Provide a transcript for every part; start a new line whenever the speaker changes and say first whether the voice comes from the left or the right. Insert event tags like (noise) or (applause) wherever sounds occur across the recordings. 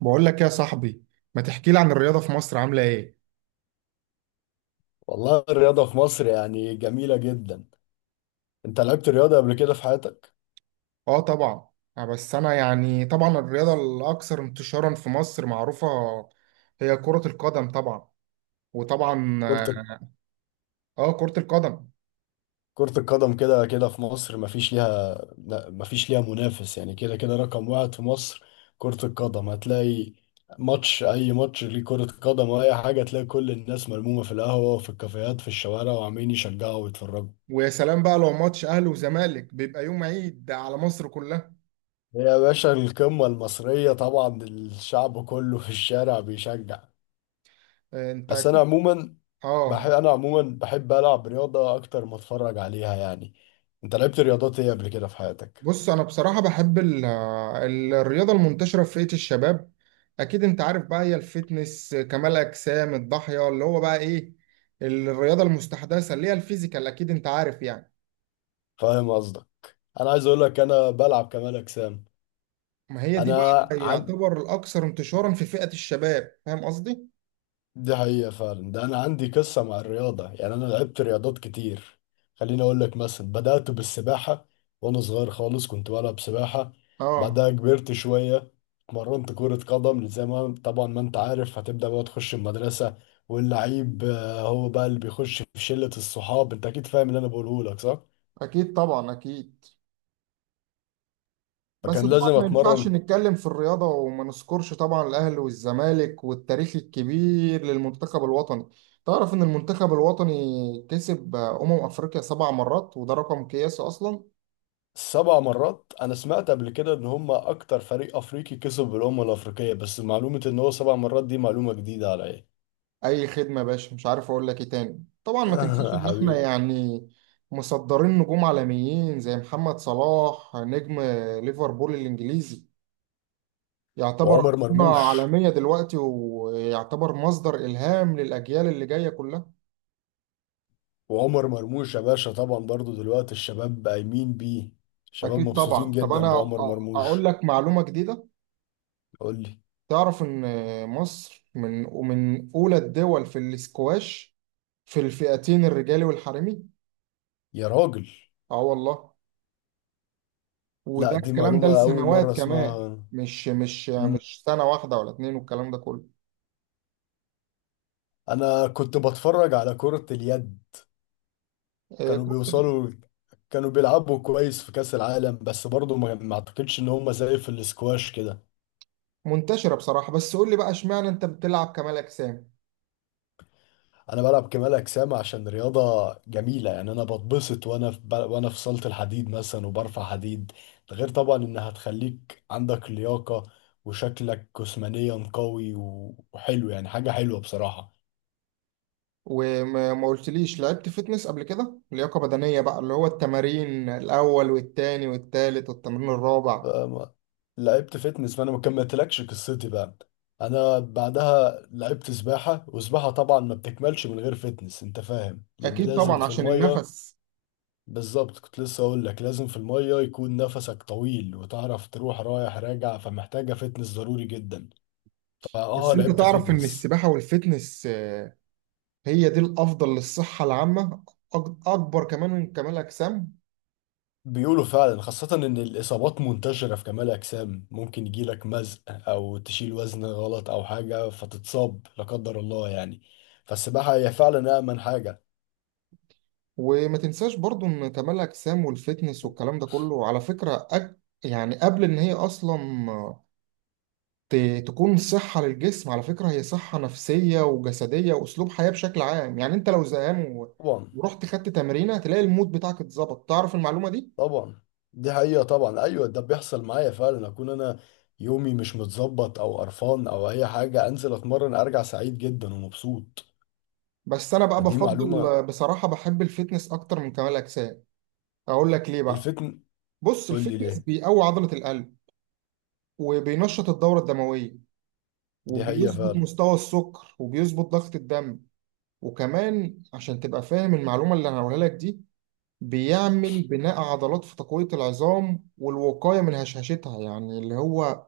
right: بقول لك يا صاحبي، ما تحكي لي عن الرياضة في مصر عاملة ايه؟
left: والله الرياضة في مصر يعني جميلة جدا. انت لعبت رياضة قبل كده في حياتك؟
right: اه طبعا. بس انا يعني طبعا الرياضة الاكثر انتشارا في مصر معروفة هي كرة القدم طبعا وطبعا
left: كرة
right: آه، كرة القدم.
left: كرة القدم كده كده في مصر مفيش ليها لا، مفيش ليها منافس، يعني كده كده رقم واحد في مصر. كرة القدم هتلاقي ماتش، أي ماتش ليه كرة قدم أو أي حاجة، تلاقي كل الناس ملمومة في القهوة وفي الكافيهات في الشوارع وعمالين يشجعوا ويتفرجوا.
right: ويا سلام بقى لو ماتش اهلي وزمالك، بيبقى يوم عيد على مصر كلها.
left: هي يا باشا القمة المصرية، طبعا الشعب كله في الشارع بيشجع.
right: آه، انت
left: بس انا
right: اكيد.
left: عموما
right: اه،
left: بحب انا عموما بحب العب رياضه اكتر ما اتفرج عليها يعني. انت لعبت رياضات ايه قبل كده في حياتك؟
right: بص انا بصراحه بحب الرياضه المنتشره في فئه الشباب. اكيد انت عارف بقى، هي الفتنس كمال اجسام الضاحيه اللي هو بقى ايه، الرياضه المستحدثه اللي هي الفيزيكال، اكيد انت عارف يعني.
left: فاهم قصدك. انا عايز اقول لك انا بلعب كمال اجسام.
right: ما هي دي
left: انا
right: بقى
left: عن...
right: يعتبر الاكثر انتشارا في فئه الشباب، فاهم قصدي؟
left: دي حقيقة فعلا، ده أنا عندي قصة مع الرياضة، يعني أنا لعبت رياضات كتير. خليني أقول لك مثلا، بدأت بالسباحة وأنا صغير خالص، كنت بلعب سباحة.
right: اه،
left: بعدها كبرت شوية، اتمرنت كرة قدم، زي ما طبعا ما أنت عارف هتبدأ بقى تخش المدرسة، واللعيب آه، هو بقى اللي بيخش في شلة الصحاب. أنت أكيد فاهم اللي أنا بقوله لك صح؟
right: اكيد طبعا اكيد. بس
left: فكان
right: طبعا
left: لازم
right: ما ينفعش
left: أتمرن.
right: نتكلم في الرياضة وما نذكرش طبعا الأهلي والزمالك والتاريخ الكبير للمنتخب الوطني. تعرف إن المنتخب الوطني كسب أمم أفريقيا سبع مرات، وده رقم قياسي أصلا.
left: 7 مرات؟ أنا سمعت قبل كده إن هما أكتر فريق أفريقي كسب بالأمم الأفريقية، بس معلومة إن هو 7 مرات دي معلومة جديدة عليا.
right: أي خدمة يا باشا، مش عارف أقول لك إيه تاني. طبعا ما تنسيش
left: (laughs)
right: إن إحنا
left: حبيبي.
right: يعني مصدرين نجوم عالميين زي محمد صلاح، نجم ليفربول الإنجليزي، يعتبر
left: وعمر
right: أيقونة
left: مرموش.
right: عالمية دلوقتي، ويعتبر مصدر إلهام للأجيال اللي جاية كلها.
left: وعمر مرموش يا باشا، طبعا برضو دلوقتي الشباب قايمين بيه، الشباب
right: أكيد
left: مبسوطين
right: طبعا. طب
left: جدا
right: أنا
left: بعمر
right: أقول
left: مرموش.
right: لك معلومة جديدة.
left: قول لي.
right: تعرف إن مصر ومن أولى الدول في الاسكواش، في الفئتين الرجالي والحريمي.
left: يا راجل.
right: آه والله.
left: لا
right: وده
left: دي
right: الكلام ده
left: معلومة أول
right: لسنوات
left: مرة
right: كمان،
left: أسمعها.
right: مش مش
left: مم.
right: مش سنة واحدة ولا اتنين، والكلام ده كله.
left: أنا كنت بتفرج على كرة اليد.
right: آه،
left: كانوا
right: كنت
left: بيوصلوا، كانوا بيلعبوا كويس في كأس العالم، بس برضو ما أعتقدش إن هم زي في الاسكواش كده.
right: منتشرة بصراحة. بس قول لي بقى، اشمعنى أنت بتلعب كمال أجسام؟
left: انا بلعب كمال اجسام عشان رياضه جميله يعني، انا بتبسط وانا في صاله الحديد مثلا وبرفع حديد. ده غير طبعا انها هتخليك عندك لياقه، وشكلك جسمانيا قوي و... وحلو، يعني حاجه حلوه بصراحه.
right: وما ما قلتليش لعبت فيتنس قبل كده، لياقة بدنية بقى اللي هو التمارين الأول والتاني والتالت والتمرين الرابع؟
left: فما- لعبت فتنس، فانا ما كملتلكش قصتي بقى. انا بعدها لعبت سباحه، وسباحه طبعا ما بتكملش من غير فتنس، انت فاهم، لان
right: اكيد
left: لازم
right: طبعا
left: في
right: عشان
left: الميه.
right: النفس.
left: بالظبط، كنت لسه اقول لك لازم في المية يكون نفسك طويل وتعرف تروح رايح راجع، فمحتاجة فتنس ضروري جدا.
right: بس انت
left: لعبت
right: تعرف ان
left: فتنس.
right: السباحه والفتنس هي دي الافضل للصحه العامه، اكبر كمان من كمال اجسام.
left: بيقولوا فعلا، خاصة ان الاصابات منتشرة في كمال اجسام، ممكن يجيلك مزق او تشيل وزن غلط او حاجة فتتصاب لا قدر الله يعني. فالسباحة هي فعلا امن حاجة.
right: وما تنساش برضو ان كمال اجسام والفتنس والكلام ده كله على فكره، يعني قبل ان هي اصلا آه، ت... تكون صحه للجسم، على فكره هي صحه نفسيه وجسديه واسلوب حياه بشكل عام. يعني انت لو زهقان
left: طبعا
right: ورحت خدت تمرينه هتلاقي المود بتاعك اتظبط، تعرف المعلومه دي؟
left: طبعا دي حقيقة، طبعا ايوه، ده بيحصل معايا فعلا، اكون انا يومي مش متظبط او قرفان او اي حاجة، انزل اتمرن ارجع سعيد جدا ومبسوط.
right: بس انا بقى
left: فدي
right: بفضل
left: معلومة.
right: بصراحه بحب الفتنس اكتر من كمال اجسام. اقول لك ليه بقى.
left: الفتن.
right: بص،
left: قول لي
right: الفتنس
left: ليه.
right: بيقوي عضلة القلب، وبينشط الدورة الدموية،
left: دي حقيقة
right: وبيظبط
left: فعلا.
right: مستوى السكر، وبيظبط ضغط الدم. وكمان عشان تبقى فاهم المعلومة اللي انا هقولها لك دي، بيعمل بناء عضلات في تقوية العظام والوقاية من هشاشتها. يعني اللي هو،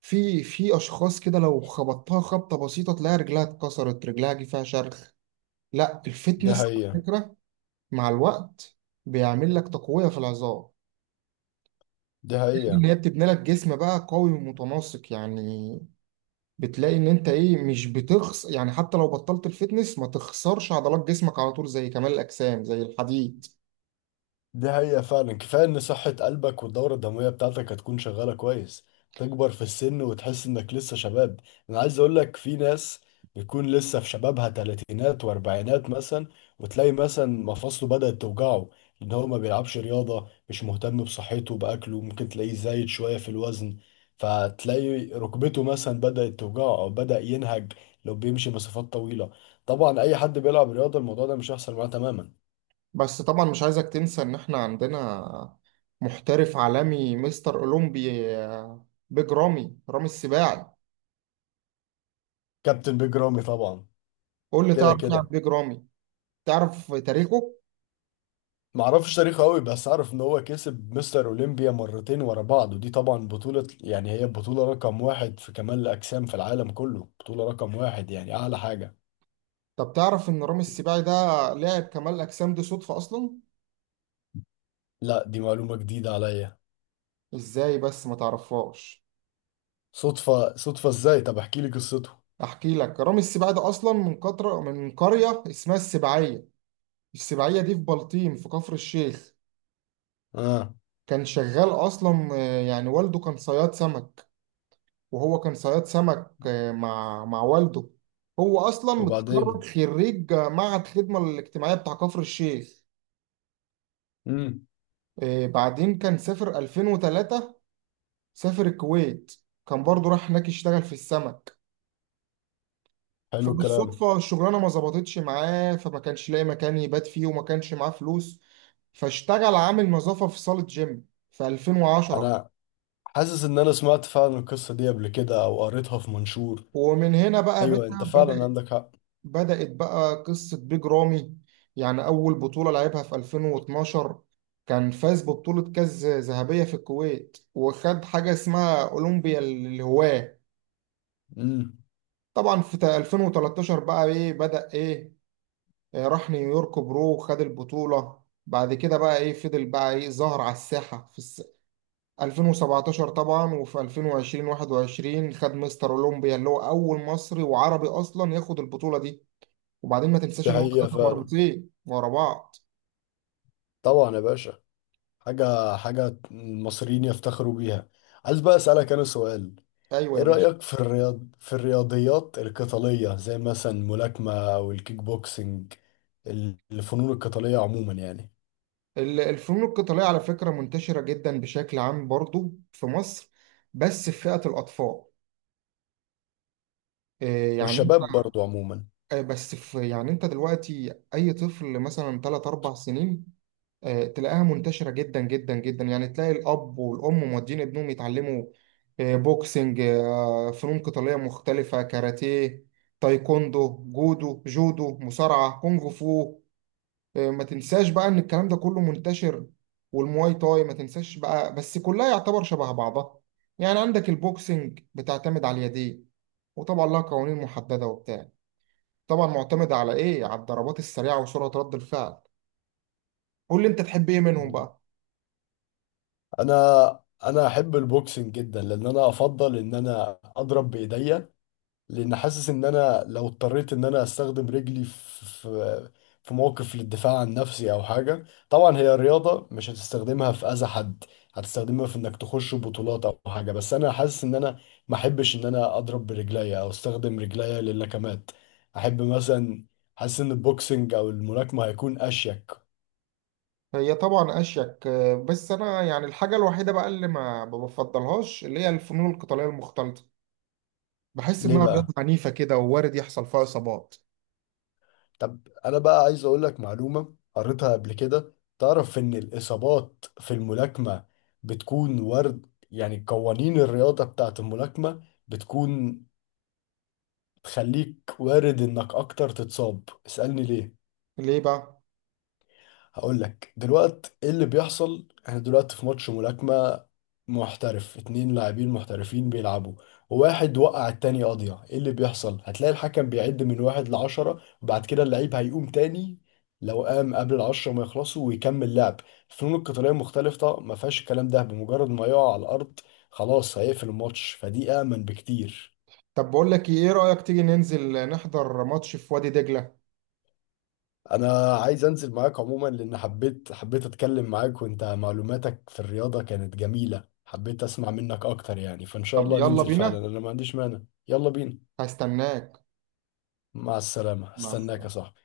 right: في اشخاص كده لو خبطتها خبطة بسيطة تلاقي رجلها اتكسرت، رجلها جه فيها شرخ. لا،
left: دي
right: الفتنس
left: حقيقة.
right: على فكرة مع الوقت بيعمل لك تقوية في العظام،
left: دي حقيقة.
right: اللي هي بتبني لك جسم بقى قوي ومتناسق يعني. بتلاقي ان انت ايه، مش بتخس يعني، حتى لو بطلت الفتنس ما تخسرش عضلات جسمك على طول زي كمال الاجسام، زي الحديد.
left: دي حقيقة فعلا، كفاية ان صحة قلبك والدورة الدموية بتاعتك هتكون شغالة كويس، تكبر في السن وتحس انك لسه شباب. انا عايز اقولك، في ناس بتكون لسه في شبابها، تلاتينات واربعينات مثلا، وتلاقي مثلا مفاصله بدأت توجعه، ان هو ما بيلعبش رياضة، مش مهتم بصحته بأكله، ممكن تلاقيه زايد شوية في الوزن، فتلاقي ركبته مثلا بدأت توجعه او بدأ ينهج لو بيمشي مسافات طويلة. طبعا اي حد بيلعب رياضة الموضوع ده مش هيحصل معاه تماما.
right: بس طبعا مش عايزك تنسى ان احنا عندنا محترف عالمي، مستر اولمبي، بيج رامي، رامي السباعي.
left: كابتن بيج رامي طبعا.
right: قول لي،
left: كده
right: تعرف إيه عن
left: كده.
right: بيج رامي؟ تعرف تاريخه؟
left: معرفش تاريخه قوي، بس اعرف ان هو كسب مستر اولمبيا مرتين ورا بعض، ودي طبعا بطولة، يعني هي بطولة رقم واحد في كمال الاجسام في العالم كله، بطولة رقم واحد يعني اعلى حاجة.
right: طب تعرف ان رامي السباعي ده لاعب كمال الاجسام دي صدفة اصلا؟
left: لا دي معلومة جديدة عليا.
right: ازاي بس ما تعرفهاش؟
left: صدفة؟ صدفة ازاي؟ طب احكي لي قصته.
right: احكي لك. رامي السباعي ده اصلا من قطره، من قريه اسمها السباعيه. السباعيه دي في بلطيم في كفر الشيخ.
left: اه.
right: كان شغال اصلا، يعني والده كان صياد سمك. وهو كان صياد سمك مع والده. هو اصلا متخرج
left: وبعدين.
right: خريج معهد الخدمه الاجتماعيه بتاع كفر الشيخ.
left: امم
right: بعدين كان سافر 2003، سافر الكويت، كان برضه راح هناك يشتغل في السمك.
left: حلو الكلام.
right: فبالصدفة الشغلانة ما ظبطتش معاه، فما كانش لاقي مكان يبات فيه، وما كانش معاه فلوس. فاشتغل عامل نظافة في صالة جيم في 2010.
left: انا حاسس ان انا سمعت فعلا القصة دي قبل كده او قريتها في منشور.
right: ومن هنا بقى يا باشا
left: ايوه انت فعلا
right: بدأت
left: عندك حق.
right: بدأت بقى قصة بيج رامي. يعني أول بطولة لعبها في 2012، كان فاز ببطولة كاس ذهبية في الكويت، وخد حاجة اسمها أولمبيا للهواة.
left: امم
right: طبعا في 2013 بقى إيه، بدأ إيه، راح نيويورك برو وخد البطولة. بعد كده بقى إيه، فضل بقى إيه، ظهر على الساحة في 2017. طبعا وفي 2020-21 خد مستر اولمبيا، اللي هو اول مصري وعربي اصلا ياخد البطوله دي. وبعدين ما تنساش
left: دي
right: ان هو
left: حقيقة
right: خدها
left: فعلا.
right: مرتين ورا بعض.
left: طبعا يا باشا، حاجة المصريين يفتخروا بيها. عايز بقى أسألك أنا سؤال.
right: ايوه
left: إيه
right: يا باشا.
left: رأيك في الرياضيات القتالية، زي مثلا الملاكمة أو الكيك بوكسينج؟ ال- الفنون القتالية عموما يعني.
right: الفنون القتاليه على فكره منتشره جدا بشكل عام برضو في مصر، بس في فئه الاطفال. آه، يعني
left: والشباب برضو عموما.
right: بس في يعني، انت دلوقتي اي طفل مثلا 3 4 سنين تلاقيها منتشرة جدا جدا جدا، يعني تلاقي الأب والأم مودين ابنهم يتعلموا بوكسنج، فنون قتالية مختلفة، كاراتيه، تايكوندو، جودو، مصارعة، كونغ فو. ما تنساش بقى إن الكلام ده كله منتشر، والمواي تاي ما تنساش بقى. بس كلها يعتبر شبه بعضها. يعني عندك البوكسنج بتعتمد على اليدين، وطبعا لها قوانين محددة وبتاع، طبعا معتمدة على إيه، على الضربات السريعة وسرعة رد الفعل. قول لي، أنت تحب إيه منهم بقى؟
left: أنا أنا أحب البوكسينج جدا، لأن أنا أفضل إن أنا أضرب بإيديا، لان حاسس ان انا لو اضطريت ان انا استخدم رجلي في موقف للدفاع عن نفسي او حاجه، طبعا هي رياضه مش هتستخدمها في اذى حد، هتستخدمها في انك تخش بطولات او حاجه، بس انا حاسس ان انا ما احبش ان انا اضرب برجليا او استخدم رجليا للكمات. احب مثلا، حاسس ان البوكسنج او الملاكمه هيكون اشيك.
right: هي طبعا اشيك، بس انا يعني الحاجه الوحيده بقى اللي ما بفضلهاش اللي هي الفنون القتاليه المختلطه. بحس
left: ليه
right: انها
left: بقى؟
right: رياضه عنيفه كده، ووارد يحصل فيها اصابات.
left: طب انا بقى عايز اقول لك معلومة قريتها قبل كده. تعرف ان الاصابات في الملاكمة بتكون وارد، يعني قوانين الرياضة بتاعت الملاكمة بتكون تخليك وارد انك اكتر تتصاب. اسألني ليه.
right: ليه بقى؟
left: هقول لك دلوقتي ايه اللي بيحصل. احنا دلوقتي في ماتش ملاكمة محترف، اتنين لاعبين محترفين بيلعبوا، وواحد وقع التاني قاضية، ايه اللي بيحصل؟ هتلاقي الحكم بيعد من واحد لعشرة وبعد كده اللعيب هيقوم تاني. لو قام قبل العشرة ما يخلصوا ويكمل لعب. الفنون القتالية مختلفة، ما فيهاش الكلام ده، بمجرد ما يقع على الأرض خلاص هيقفل الماتش، فدي أأمن بكتير.
right: طب بقول لك ايه، إيه رايك تيجي ننزل نحضر ماتش في وادي دجله؟
left: انا عايز انزل معاك عموما، لان حبيت اتكلم معاك، وانت معلوماتك في الرياضة كانت جميلة، حبيت اسمع منك اكتر يعني، فان شاء
right: طب
left: الله
right: يلا
left: ننزل فعلا،
right: بينا.
left: انا ما عنديش مانع. يلا بينا.
right: هستناك.
left: مع السلامة،
right: مع
left: استناك يا
right: السلامه.
left: صاحبي.